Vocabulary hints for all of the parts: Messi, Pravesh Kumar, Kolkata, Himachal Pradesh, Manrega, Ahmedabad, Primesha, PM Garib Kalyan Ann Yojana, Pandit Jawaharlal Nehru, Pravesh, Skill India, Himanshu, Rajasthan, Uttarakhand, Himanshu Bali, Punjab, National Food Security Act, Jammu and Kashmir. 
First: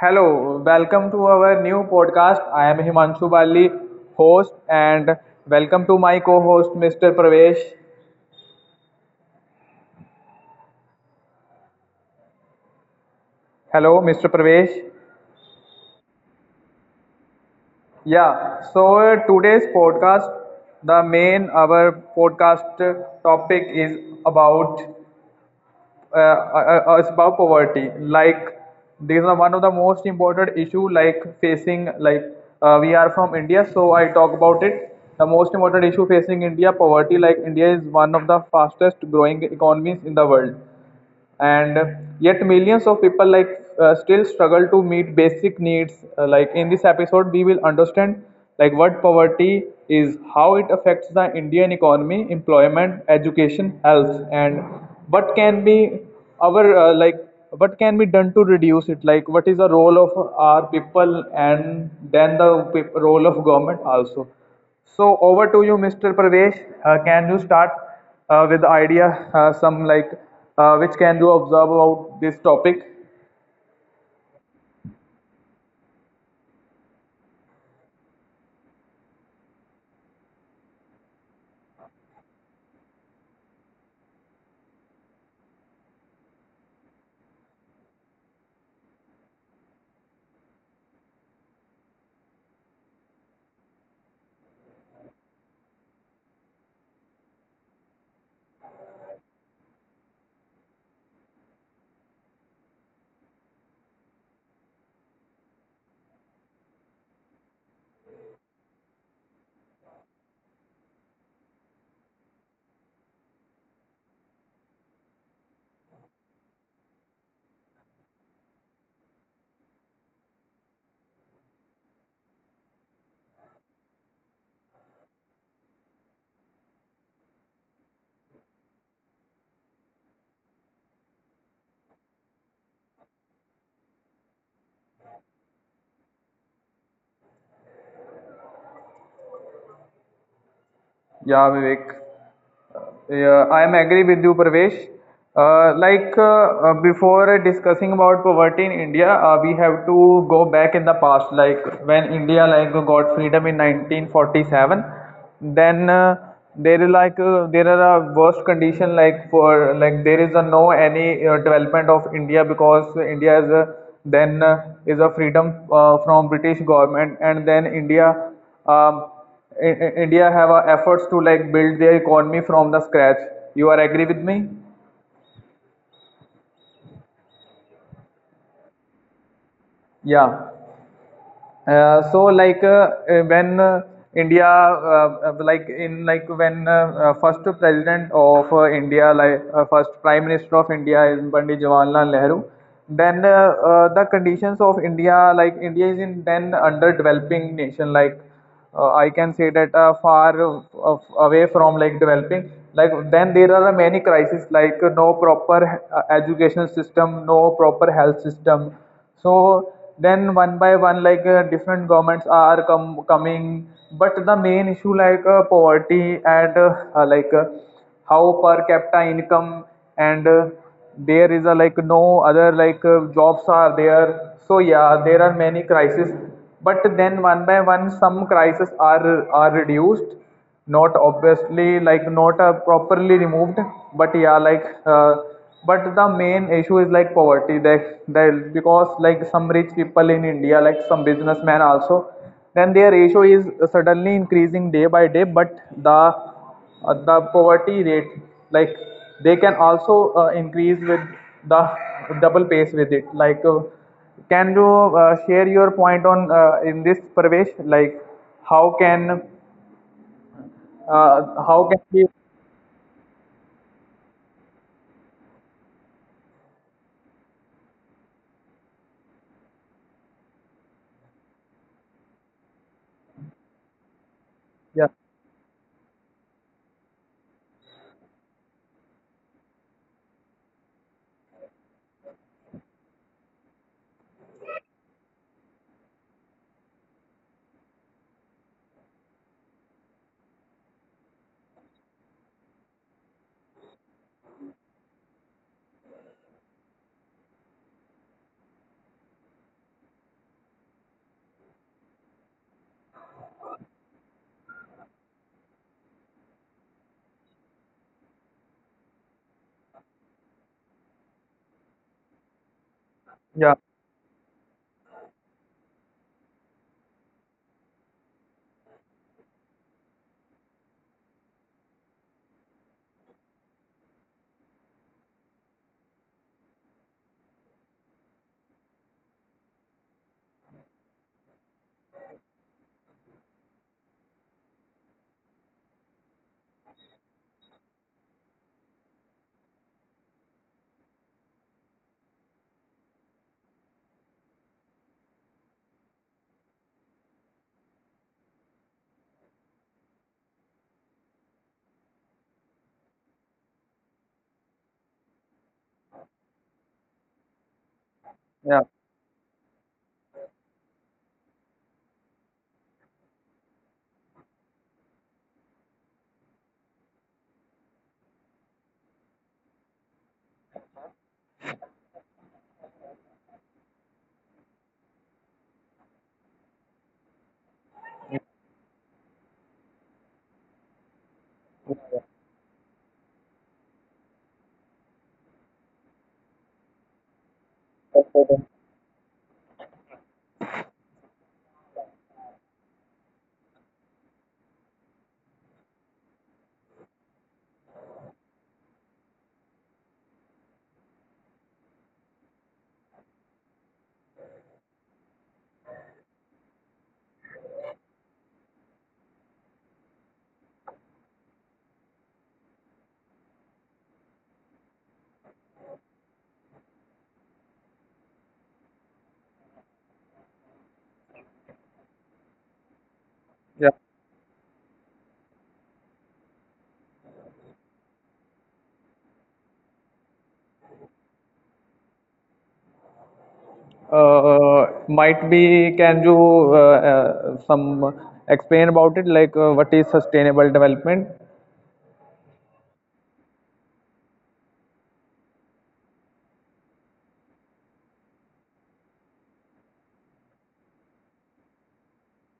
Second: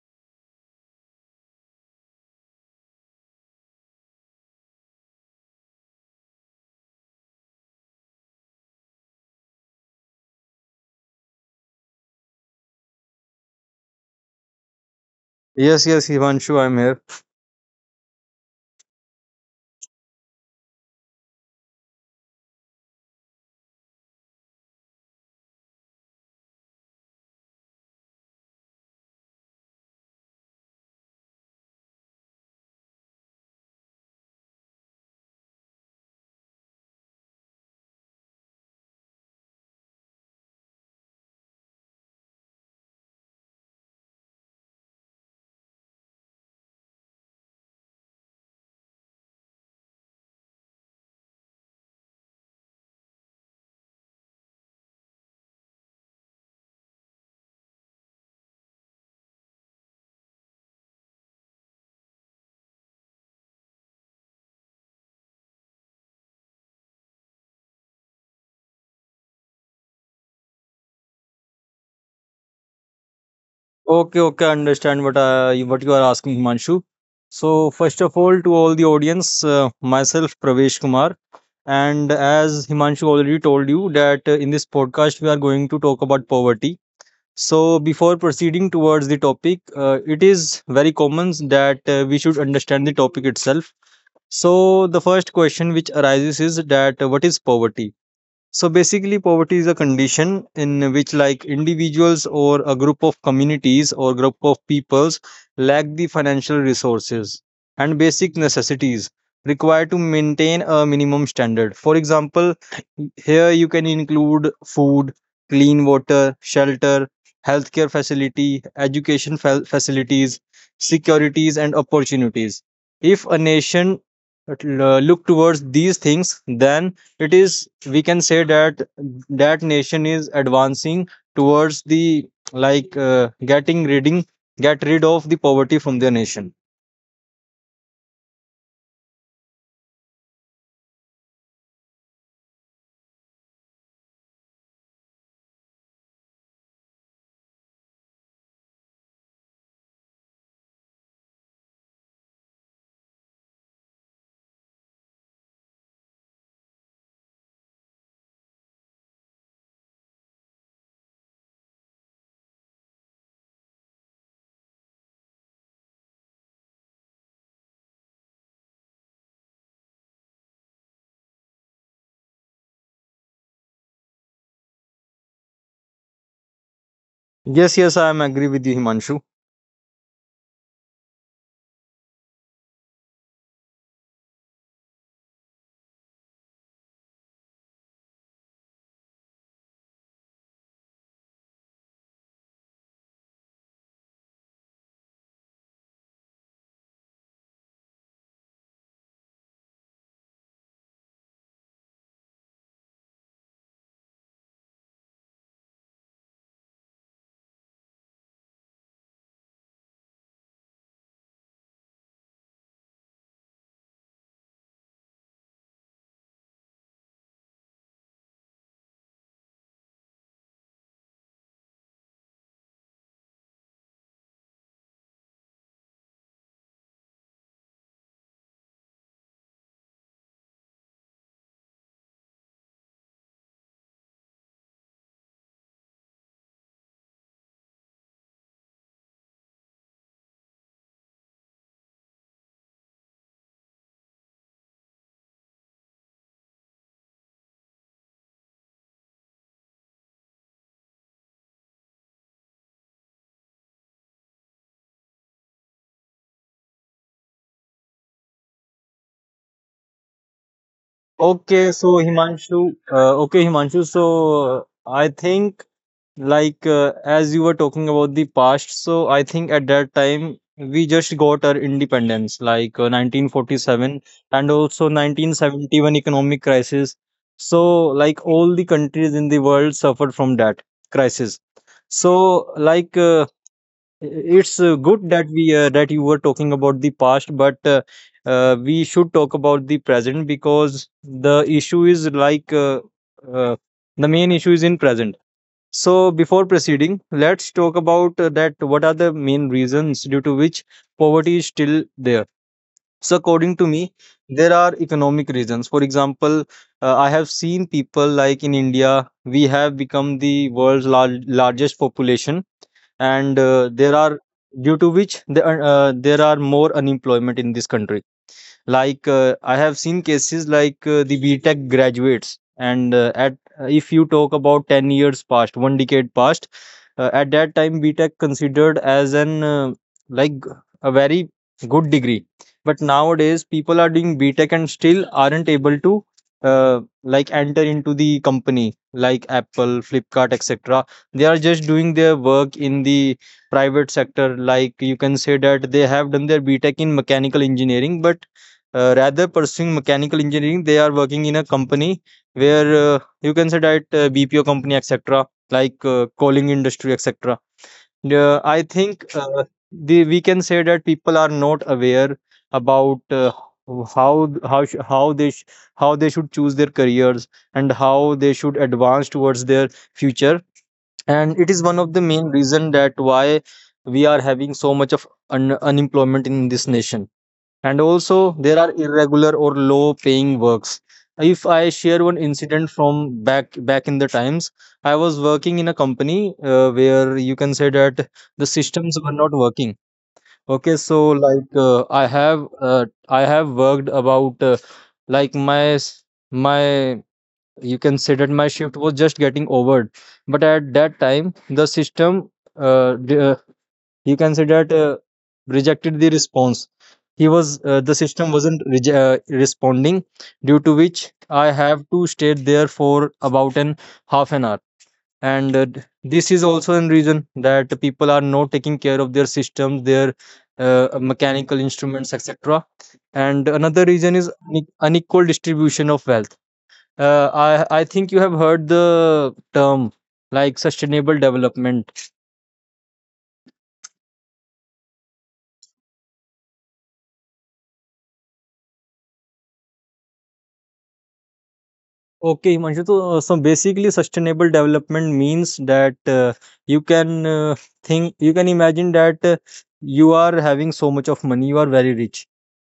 Hello, welcome to our new podcast. I am Himanshu Bali, host, and welcome to my co host, Mr. Pravesh. Hello, Mr. Pravesh. Yes, yes, Himanshu, I'm here. Yeah, so today's podcast, the main our podcast topic about is about poverty. Like these are one of the most important issue like facing like we are from India, so I talk about it. The most important issue facing India poverty. Like India is one of the fastest growing economies in the world and yet millions of people still struggle to meet basic needs. Like in this episode we will understand like what poverty is, how it affects the indian economy, employment, education, health, and what can be our what can be done to reduce it, like what is the role of our people and then the role of government also. So over to you, Mr. Pravesh. Can you start with the idea, some which can you observe about this topic? Okay, I understand what what you are asking, Himanshu. So, first of all, to all the audience, myself, Pravesh Kumar, and as Himanshu already told you that in this podcast we are going to talk about poverty. So, before proceeding towards the topic, it is very common that we should understand the topic itself. So, the first question which arises is that what is poverty? So basically, poverty is a condition in which, like individuals or a group of communities or group of peoples, lack the financial resources and basic necessities required to maintain a minimum standard. For example, here you can include food, clean water, shelter, healthcare facility, facilities, securities, and opportunities. If a nation look towards these things, then it is we can say that that nation is advancing towards the like uh, getting reading get rid of the poverty from their nation. Yeah, Vivek. Yeah, I am agree with you, Pravesh. Before discussing about poverty in India, we have to go back in the past. Like when India like got freedom in 1947, then there is there are a worst condition like for like there is a no any development of India because India is a, then is a freedom from British government and then India. Um, India have efforts to like build their economy from the scratch. You are agree with me? Yes, yes, I am agree with you, Himanshu. Yeah. When India like in like when first president of India like first prime minister of India is Pandit Jawaharlal Nehru, then the conditions of India like India is in then underdeveloping nation like I can say that far away from like developing, like then there are many crises like no proper education system, no proper health system. So then one by one different governments are coming, but the main issue like poverty and how per capita income and there is a like no other jobs are there. So yeah, there are many crises, but then one by one some crises are reduced, not obviously like not properly removed, but yeah, but the main issue is like poverty that, because like some rich people in india like some businessmen also, then their ratio is suddenly increasing day by day, but the poverty rate like they can also increase with the double pace with it. Can you share your point on in this, Pravesh, like how can uh, Okay, so how can we? Himanshu, uh, okay, Himanshu, so I think as you were talking about the past, so I think at that time we just got our independence, 1947, and also Yeah, 1971 economic crisis. So like all the countries in the world suffered from that crisis. So like it's good that we that you were talking about the past, but we should talk about the present because the issue is like uh, the main issue is in present. So before proceeding, let's talk about that. What are the main reasons due to which poverty is still there? So according to me, there are economic reasons. For example, I have seen people like in India, we have become the largest population and yeah, there are due to which there are more unemployment in this country like I have seen cases like the btech graduates and at if you talk about 10 years past one decade past, at that time btech considered as an like a very good degree, but nowadays people are doing btech and still aren't able to like enter into the company like apple flipkart etc. They are just doing their work in the private sector. Like you can say that they have done their btech in mechanical engineering, but rather pursuing mechanical engineering they are working in a company where you can say that bpo company etc, like coaling industry etc. uh, i yeah, think uh, the, we can say that people are not aware about how sh- how they should choose their careers and how they should advance towards their future, and it is one of the main reason that why we are having so much of unemployment in this nation. And also, there are irregular or low-paying works. If I share one incident from back in the times, I was working in a company where you can say that the systems were not working. Okay, so I have worked about like my s- my you can say that my shift was just getting over, but at that time the system d- he considered rejected the response. He was the system wasn't responding, due to which I have to stay there for about an half an hour. And this is also a reason that people are not taking care of their systems, their mechanical instruments, etc. And another yeah. reason is unequal distribution of wealth. I think you have heard the term like sustainable development. Might be. Can you some explain about it? Like, what is sustainable development? Okay, Himanshu. So, so basically, sustainable development means that you can think, you can imagine that you are having so much of money, you are very rich.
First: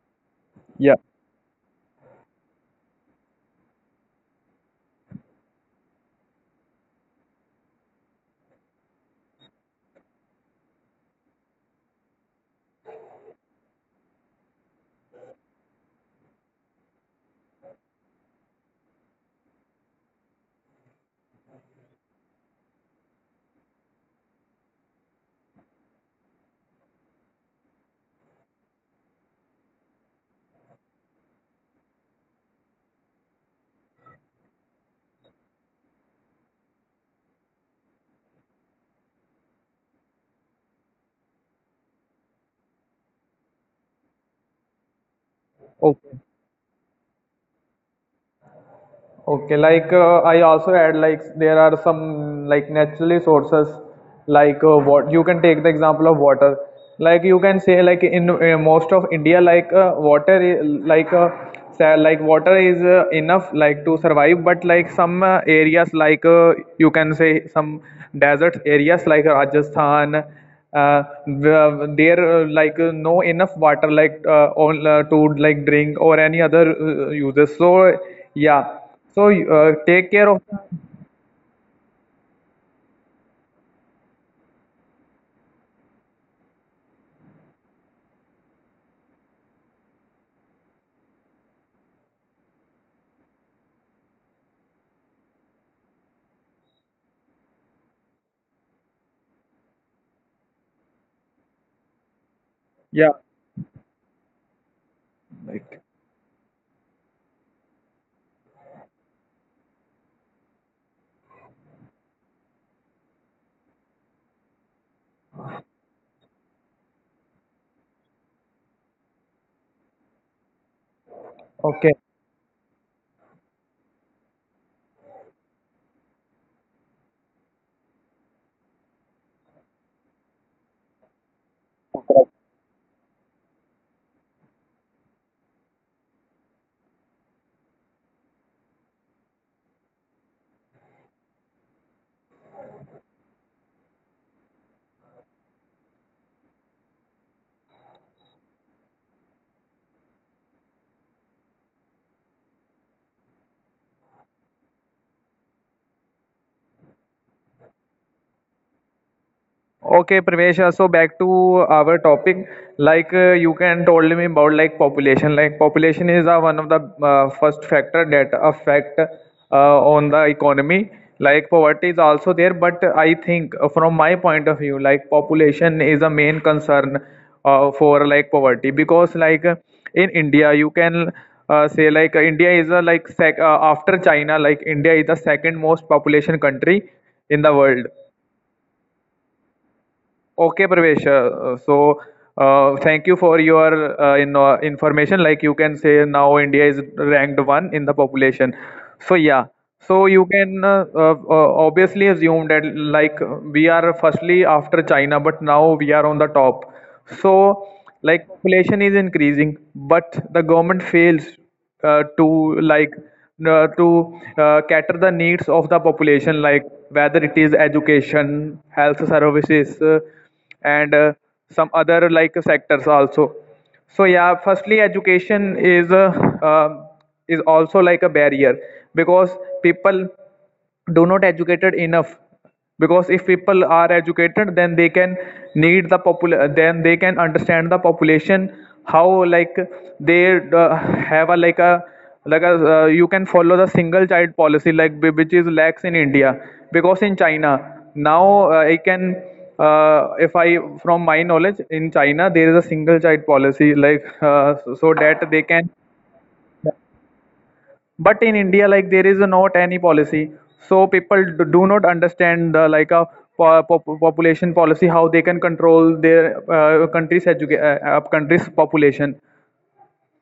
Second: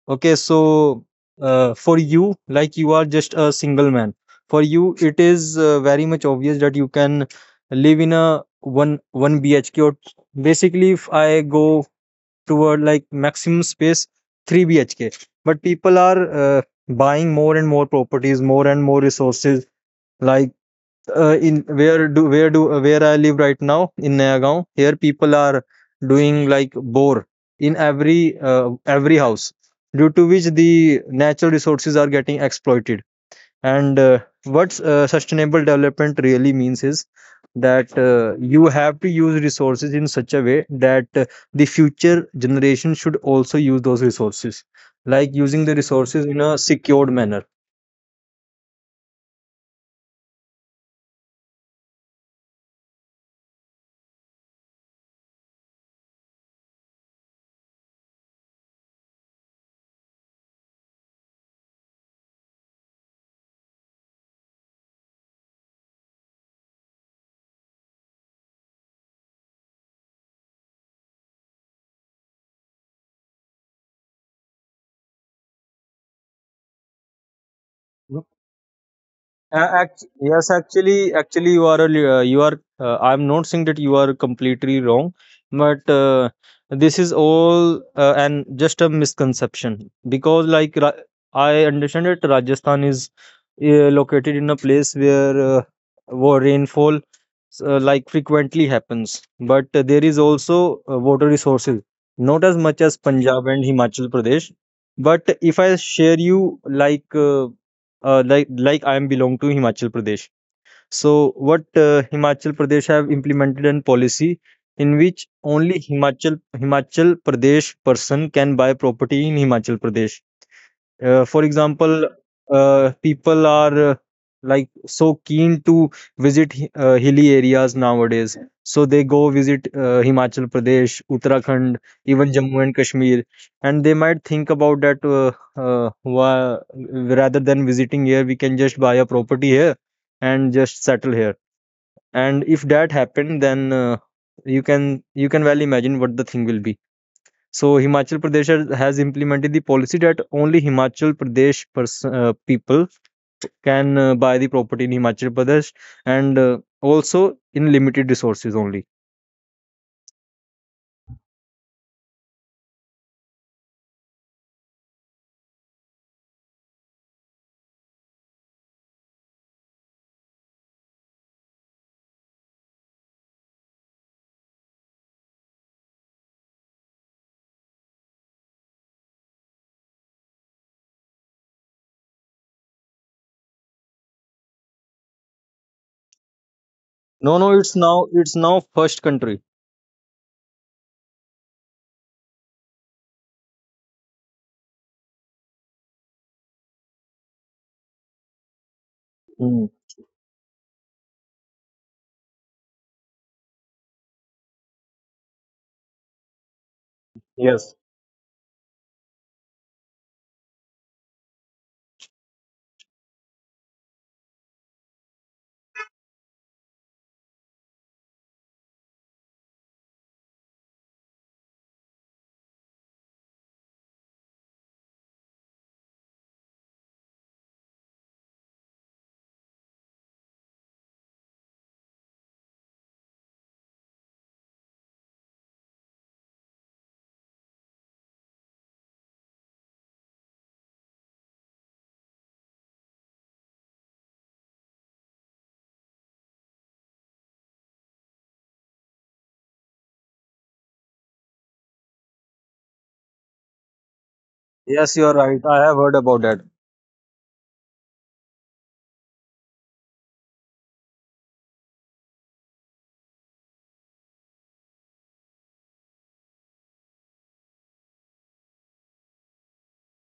Okay, Yeah. so for you, like you are just a single man. For you, it is very much obvious that you can live in a one BHK. Or basically, if I go toward like maximum space, three BHK. But people are buying more and more properties, more and more resources, like in where do where do where I live right now in nayagaon, here people are doing like bore in every house, due to which the natural resources are getting exploited. And what sustainable development really means is that you have to use resources in such a way that the future generation should also use those resources, like using the Okay. resources in a secured manner. Okay, I also add like there are some like naturally sources what you can take the example of water. Like you can say like in most of India like water like water is enough like to survive, but like some areas like you can say some desert areas like Rajasthan, there no enough water like all, to like drink or any other uses. So yeah, so take care of. Yes, actually, you are. I'm not saying that you are completely wrong, but this is all and just a misconception because, like, I understand that Rajasthan is located in a place where rainfall like frequently happens, but there is also water resources, not as much as Yeah. Punjab and Himachal Pradesh. But if I Right. share you like. Like I am belong to Himachal Pradesh. So what Himachal Pradesh have implemented an policy in which only Himachal Pradesh person can buy property in Himachal Pradesh. For Okay. example, people are like so keen to visit hilly areas nowadays. So they go visit Himachal Pradesh, Uttarakhand, even Jammu and Kashmir, and they might think about that. Rather than visiting here, we can just buy a property here and just settle here. And if that happened, then you can well imagine what the thing will be. So Himachal Pradesh has implemented the policy that only Himachal Pradesh people can buy the property in Himachal Pradesh, and also in limited resources only. Okay, Primesha. So back to our topic, you can told me about like population. Like population is one of the first factor that affect on the economy. Like poverty is also there, but I think from my point of view, like population is a main concern for like poverty, because in India you can say India is a like, after China, like India is the second most population country in No, the no, it's world. now it's now first country. Okay, Pravesh. Thank you for your information. Like you can say now India is ranked one in the population. So, yeah. Hmm. So you can obviously assume that like we are firstly after China, but now we are on the top. So, Yes. like population is increasing, but the government fails to to cater the needs of the population, like whether it is education, health services, and some other like sectors also. So yeah, firstly education uh, is also like a barrier, because people do not educated enough, because if people are educated then they can need the popul, then they can understand the population how like they have a like a like a you can follow the single child policy like which is lax in india. Because in china now, I can uh, if I from my knowledge in china there is a single child policy like. So Yes, you that are they right. can, I have heard about that. but in india like there is not any policy. So people do not understand like a population policy how they can control their country's population.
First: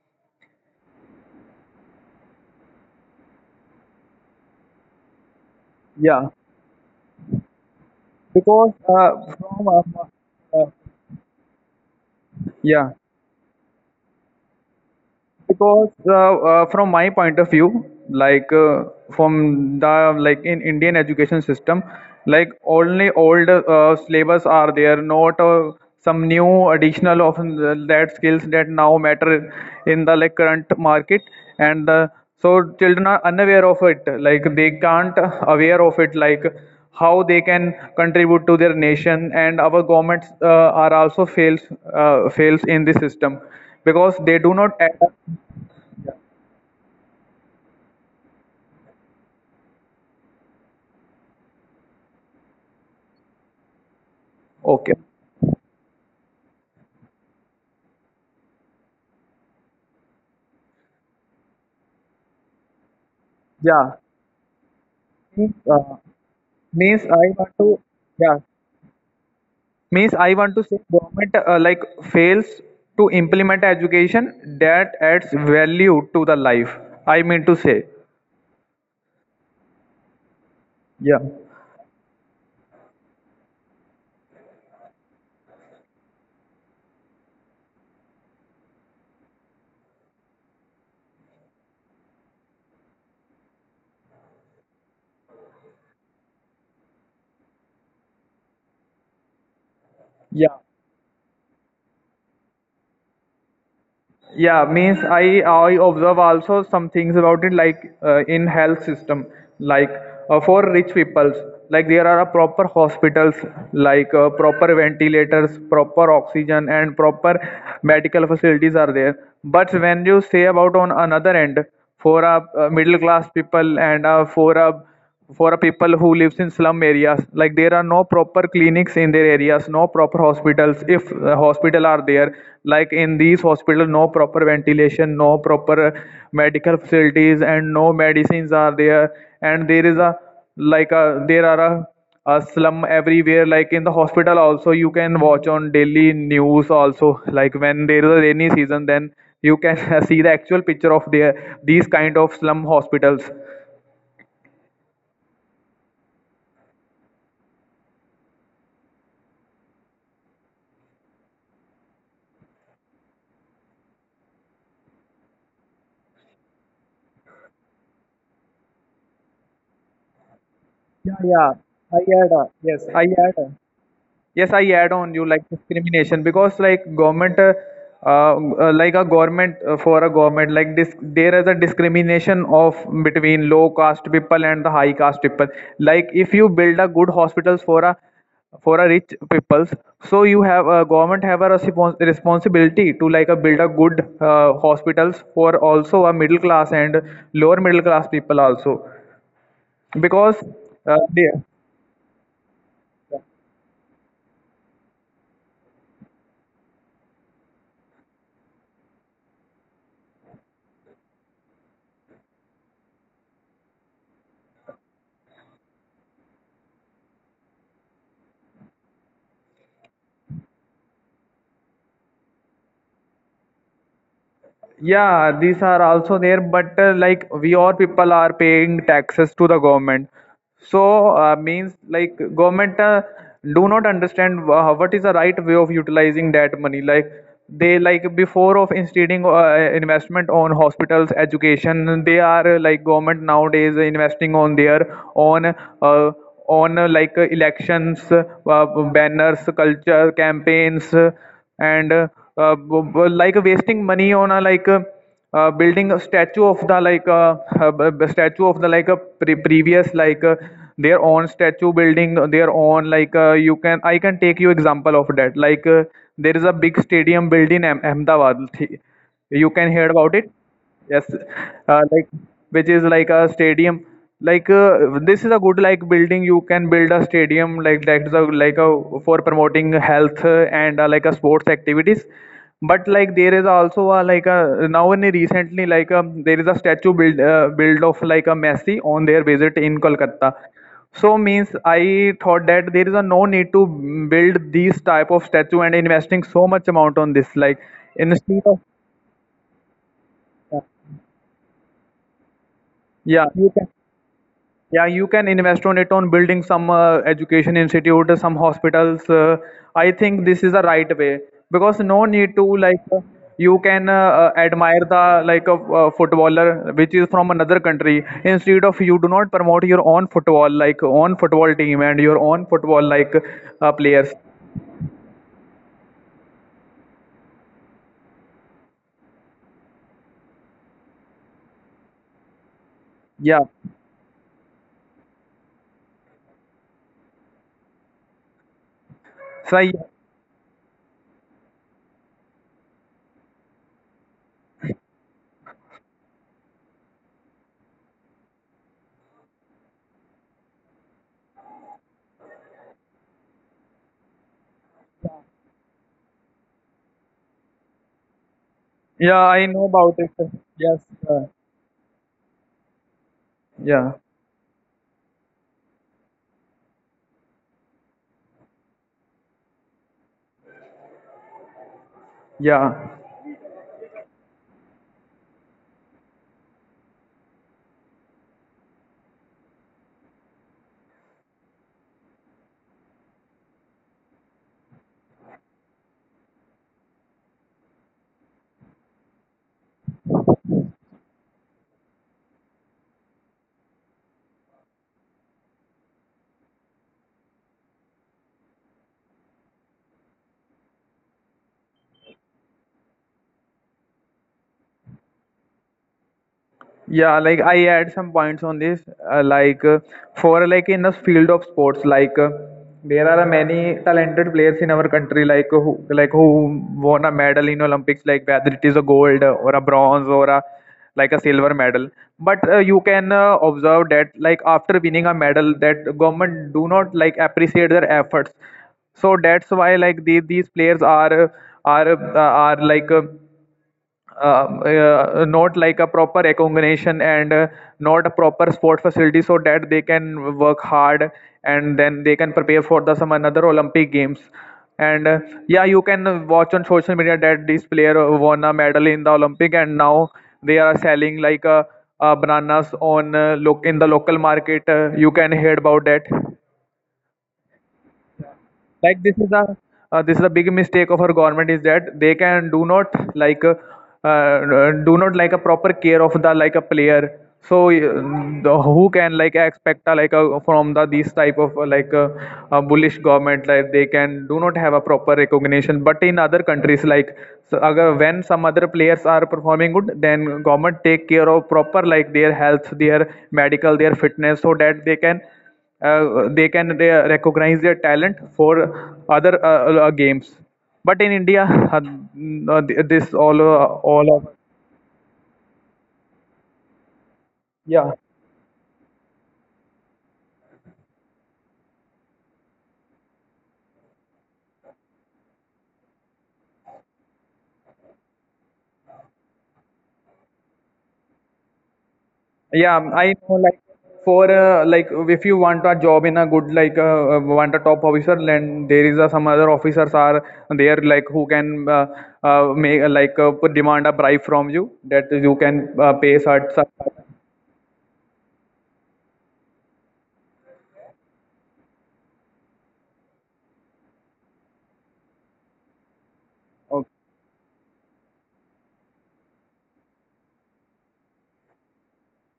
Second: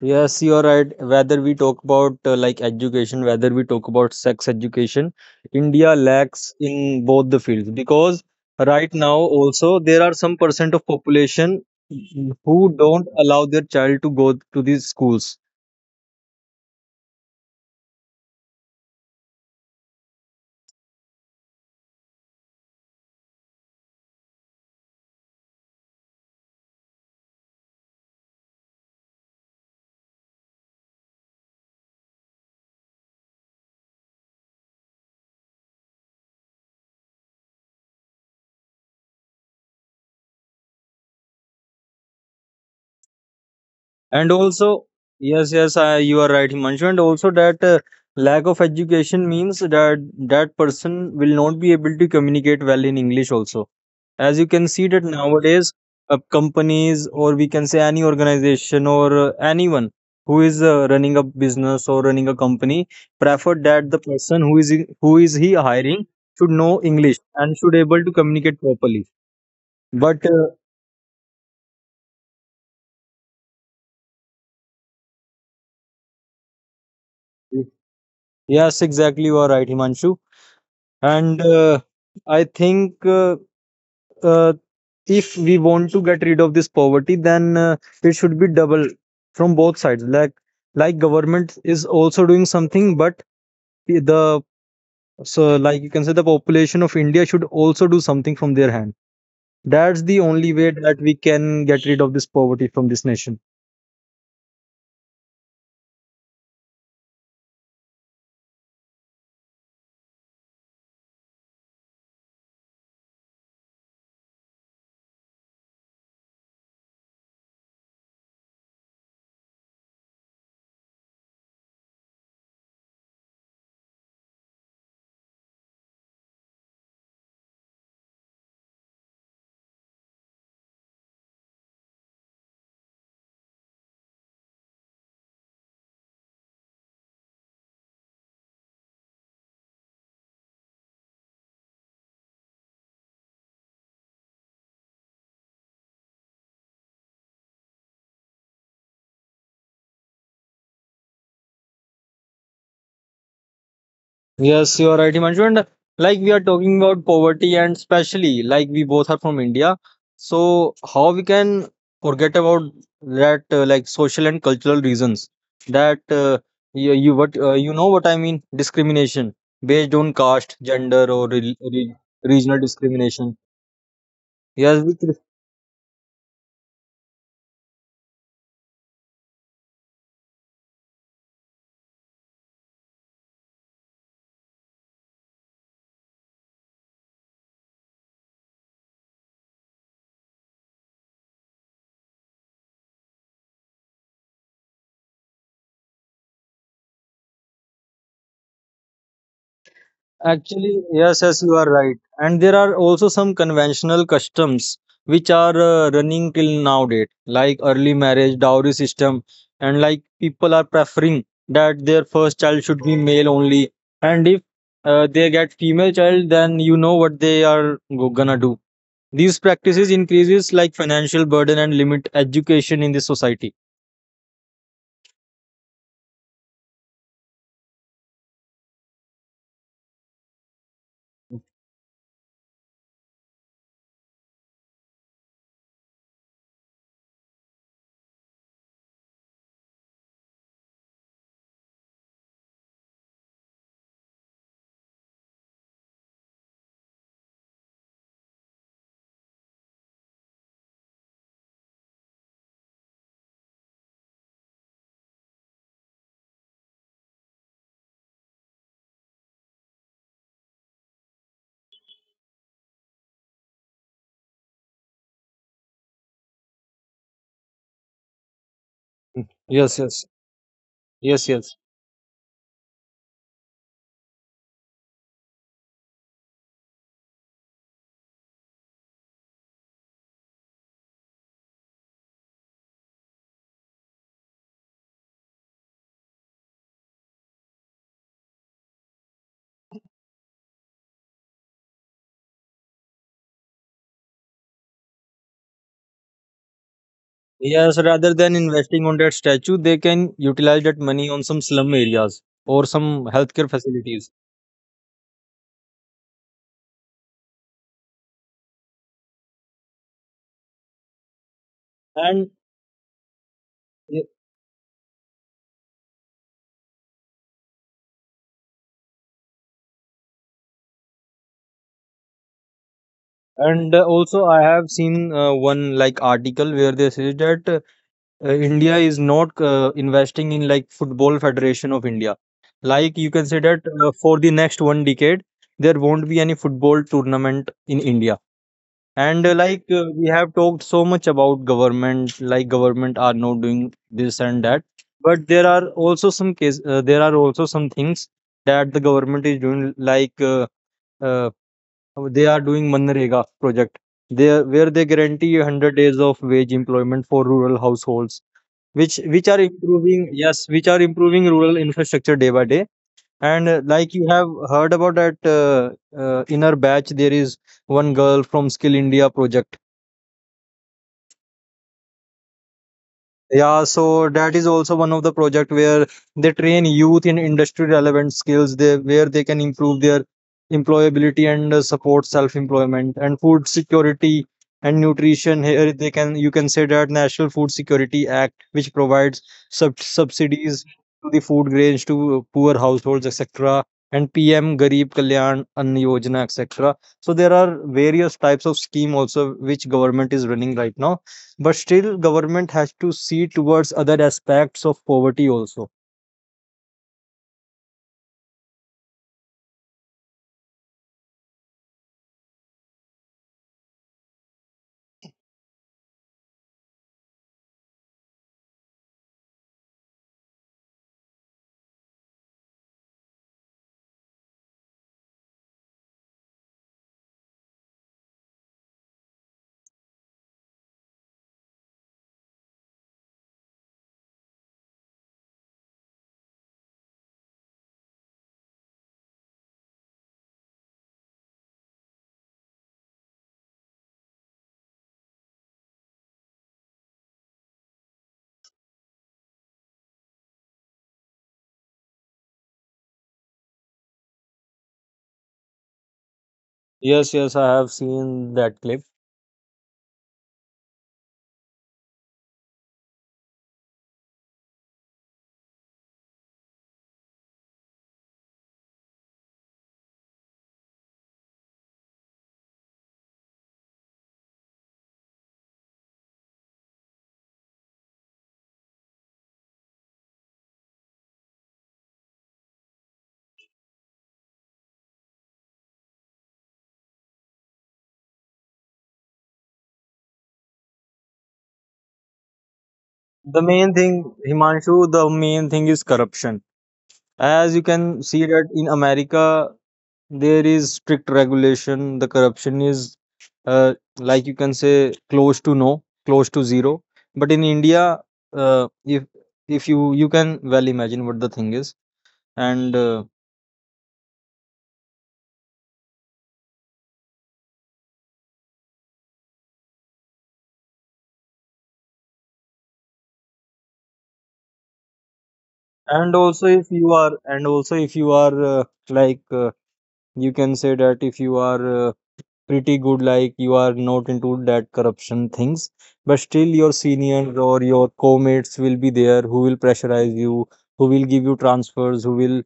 Yes, you're right. Whether we talk about like education, whether we talk about sex education, India yeah lacks in both the fields because because right now uh, from also um, there are some uh, percent of population who yeah, don't allow their child to go to these schools. because from my point of view like uh, from the like in indian education system like only old syllabus are there, not some new additional of that skills that now matter in the like current market. And uh, so children are unaware of it, like they can't aware of it, like how they can contribute to their nation, and our governments are also fails, fails in this system, because And they do not also, add. yes, you are right, Himanshu. And also, that lack of education means that that person will not be able to communicate well in English. Also, as you can see Okay. that nowadays, companies or we can say any organization or anyone who is running a business or running a company prefer that Yeah. the person who is he Means, uh, hiring should know means English I want and should to, able to yeah, communicate properly. means But I want to say government like fails to implement education that adds value to the life. I mean to say, Yes, exactly, you are right, Himanshu. yeah, And I think uh, if we want to get rid of this poverty, then it should be double from both sides. Like government is also doing something, but the so like you can say the population of India should also do something from their hand. That's the yeah. only way that we can get rid of this poverty from this nation. Yeah, means I observe also some things about it, like in health system, like for rich peoples like there are a proper hospitals, like proper ventilators, proper oxygen and proper medical facilities are there. But when you say about on another end, for a middle class people, and for a people who lives in slum areas, like there are no proper clinics in their areas, no proper hospitals. If hospital are there, like in these hospitals, no proper ventilation, no proper medical facilities and no medicines are there. And there is a like a there are a slum everywhere, like in the hospital also you can watch on daily news also, like when there is a rainy season then you can see the actual picture of their these kind of slum hospitals. Yes, you are right, Himanshu. And like we are talking about poverty, and especially like we both are from India, so how we can forget about that, like social and cultural reasons that you know what I mean? Discrimination based on caste, gender, Yeah, or yeah. re re I add, regional yes, I add, discrimination. Yes, I Yes, add which on you like discrimination, because like government, like a government for a government, like this, there is a discrimination of between low caste people and the high caste people. Like if you build a good hospitals for a rich peoples, so you have a government have a responsibility to like a build a good hospitals for also a middle class and lower middle class people also, because Actually, uh, yes, they, yes, you are right. And there are also some conventional customs which are running till now date, like early marriage, dowry system, and like people are preferring that their first child should be male only. And if they get female child, then you know what they are gonna do. These practices increases like financial burden and limit education in the society. yeah, these are also there, but like we all people are paying taxes to the government. So means like government do not understand what is the right way of utilizing that money. Like they like before of instituting investment on hospitals, education. They are like government nowadays investing on their on like elections, banners, culture campaigns and like wasting money on a like building a statue of the like statue of the like a previous like their own statue, building their own like you can, I can take you example of that like there is a big stadium built in Ahmedabad, Mm. you can Yes, hear yes, about it. Yes, yes, yes. Like which is like a stadium. Like this is a good like building. You can build a stadium like that, is a like a for promoting health and like a sports activities. But like there is also a like a now in recently like there is a statue build build of like a Messi on their visit in Kolkata. So means I thought that there is a no need to build these type of statue and investing so much amount on this. Like Yes, rather than instead of, investing on that statue, they can utilize that money on some slum areas or some yeah. healthcare facilities. Yeah, you can invest on it on building some education institute, some hospitals. I think this is the right way because no And need to you can admire the like a footballer which is from another country instead of you do not promote your own football like own football team and your own football like and players. also, I have seen one like article where they say that India is not investing in like Football Federation of India. Like you can say Yeah. that for the next one decade, there won't be any football tournament in India. And So I, we have talked so much about government, like government are not doing this and that, but there are also there are also some things that the government is doing, like uh, they are doing Manrega project, there where they guarantee 100 days of wage employment for rural households, which yeah, which I are know about it. improving, yes, Yes. which are Uh, improving rural infrastructure day by day. And yeah. like you have heard about that inner batch, there is one girl from Skill India project. Yeah. Yeah, so that is also one of the project where they train youth in industry relevant skills, where they can improve their employability and support self employment and food security and nutrition. Here they can you can say that National Food Security Act, which provides subsidies to the food grains to poor households etc, and PM Garib Kalyan Ann Yojana etc. So there are various types of scheme also which government is running right now, but still government has to see towards other aspects of poverty also. Yeah, like I add some points on this. Like for like in the field of sports, like there are many talented players in our country, like who won a medal in Olympics, like whether it is a gold or a bronze or a like a silver medal. But you can observe that like after winning a medal, that government do not like appreciate their efforts, so that's why like the, these players are like not like a proper accommodation and not a proper sport facility so that they can work hard and then they can prepare for the some another olympic games and yeah, you can watch on social media that this player won a medal in the olympic and now they are selling like bananas on look in the local market. You can hear about that Yes, yes, I have seen that clip. like this is a big mistake of our government is that they can do not like a proper care of the like a player. So the, who can like expect a, like a, from the these type of like a bullish government, like they can do not have a proper recognition. But in other countries like so agar, when some other players are performing good, then government take care of proper like their health, their medical, their fitness so that they can they can they recognize their talent for other games. But in India uh, uh, this The main thing, all of Himanshu, the main thing is corruption. As you can yeah, see that in America, there is strict regulation, the corruption is uh, like you can say close to no, close to zero, but in India, if if you can well imagine what the thing is. and yeah, uh, I know like for like if you want a job in a good like want a top officer, then there is a, some other officers are there like who can make like demand a bribe from you that you can and pay also such if such. you are and also if you are like uh, you can say that if you are pretty good, like you are not into that corruption things, but still your Okay. seniors or your co-mates will be there who will pressurize you, who will give you transfers, who will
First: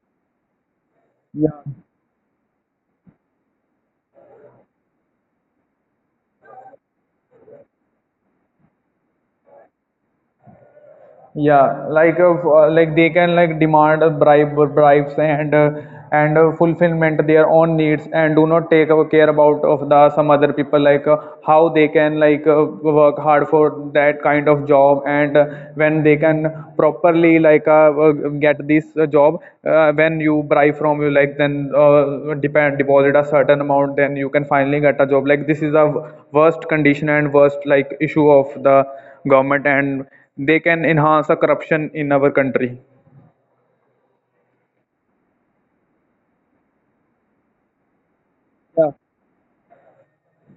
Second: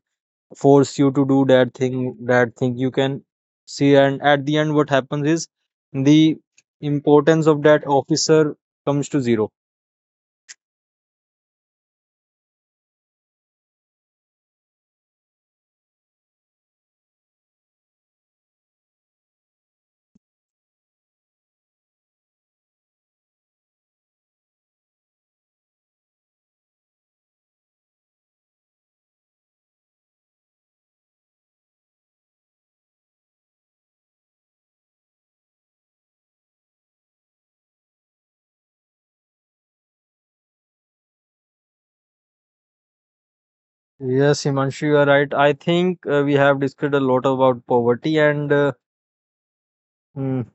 force you to do Yeah, that thing, you can see. And at the end what happens is the importance of that officer comes to zero. yeah, like like they can like demand a bribe bribes and fulfillment their own needs and do not take care about of the some other people like how they can like work hard for that kind of job and when they can properly like get this job. When you bribe from you, like then depend deposit a certain amount, then you can finally get a job. Like this is the worst condition and worst like issue of the government, and they can enhance the corruption in our country. Yes, Himanshu, you are right. I think we have discussed a lot about poverty, and Yeah. mm,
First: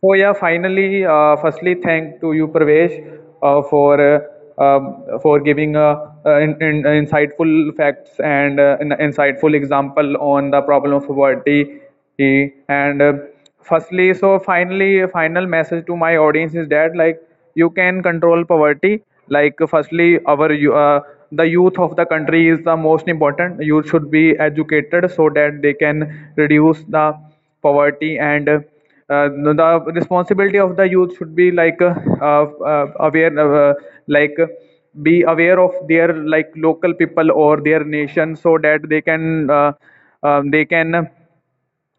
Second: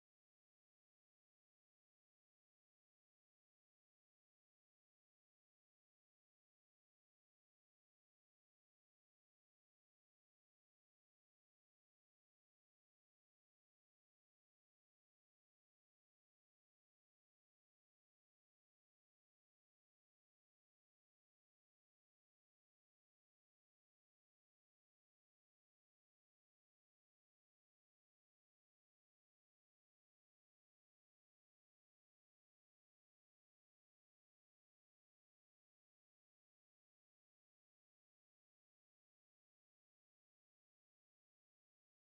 So yeah, finally, firstly, thank to you, Pravesh, for giving insightful facts and an insightful example on the problem of poverty. And firstly, so finally, a final message to my audience is that like you can control poverty. Like firstly, our the youth of the country is the most important. Youth should be educated so that they can reduce the poverty. And the responsibility of the youth should be like aware like be aware of their like local people or their nation so that they can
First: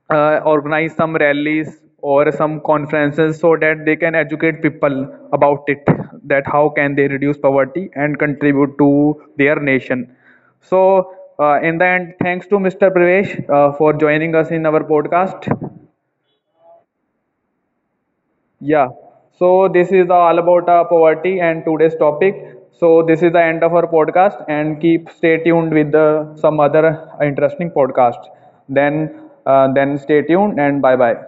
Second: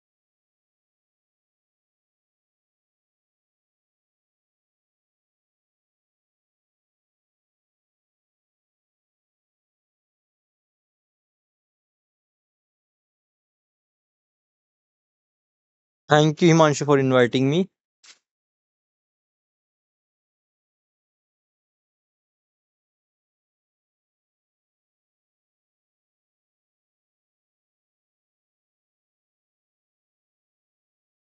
organize some rallies or some conferences so that they can educate people about it, that how can they reduce poverty and contribute to their nation. So in the end, thanks to Mr. Pravesh for joining us in our podcast. thank you, Himanshu, for inviting me. Yeah, so this is all about poverty and today's topic. So this is the end of our podcast, and keep stay tuned with the, some other interesting podcast. Then stay tuned and bye bye.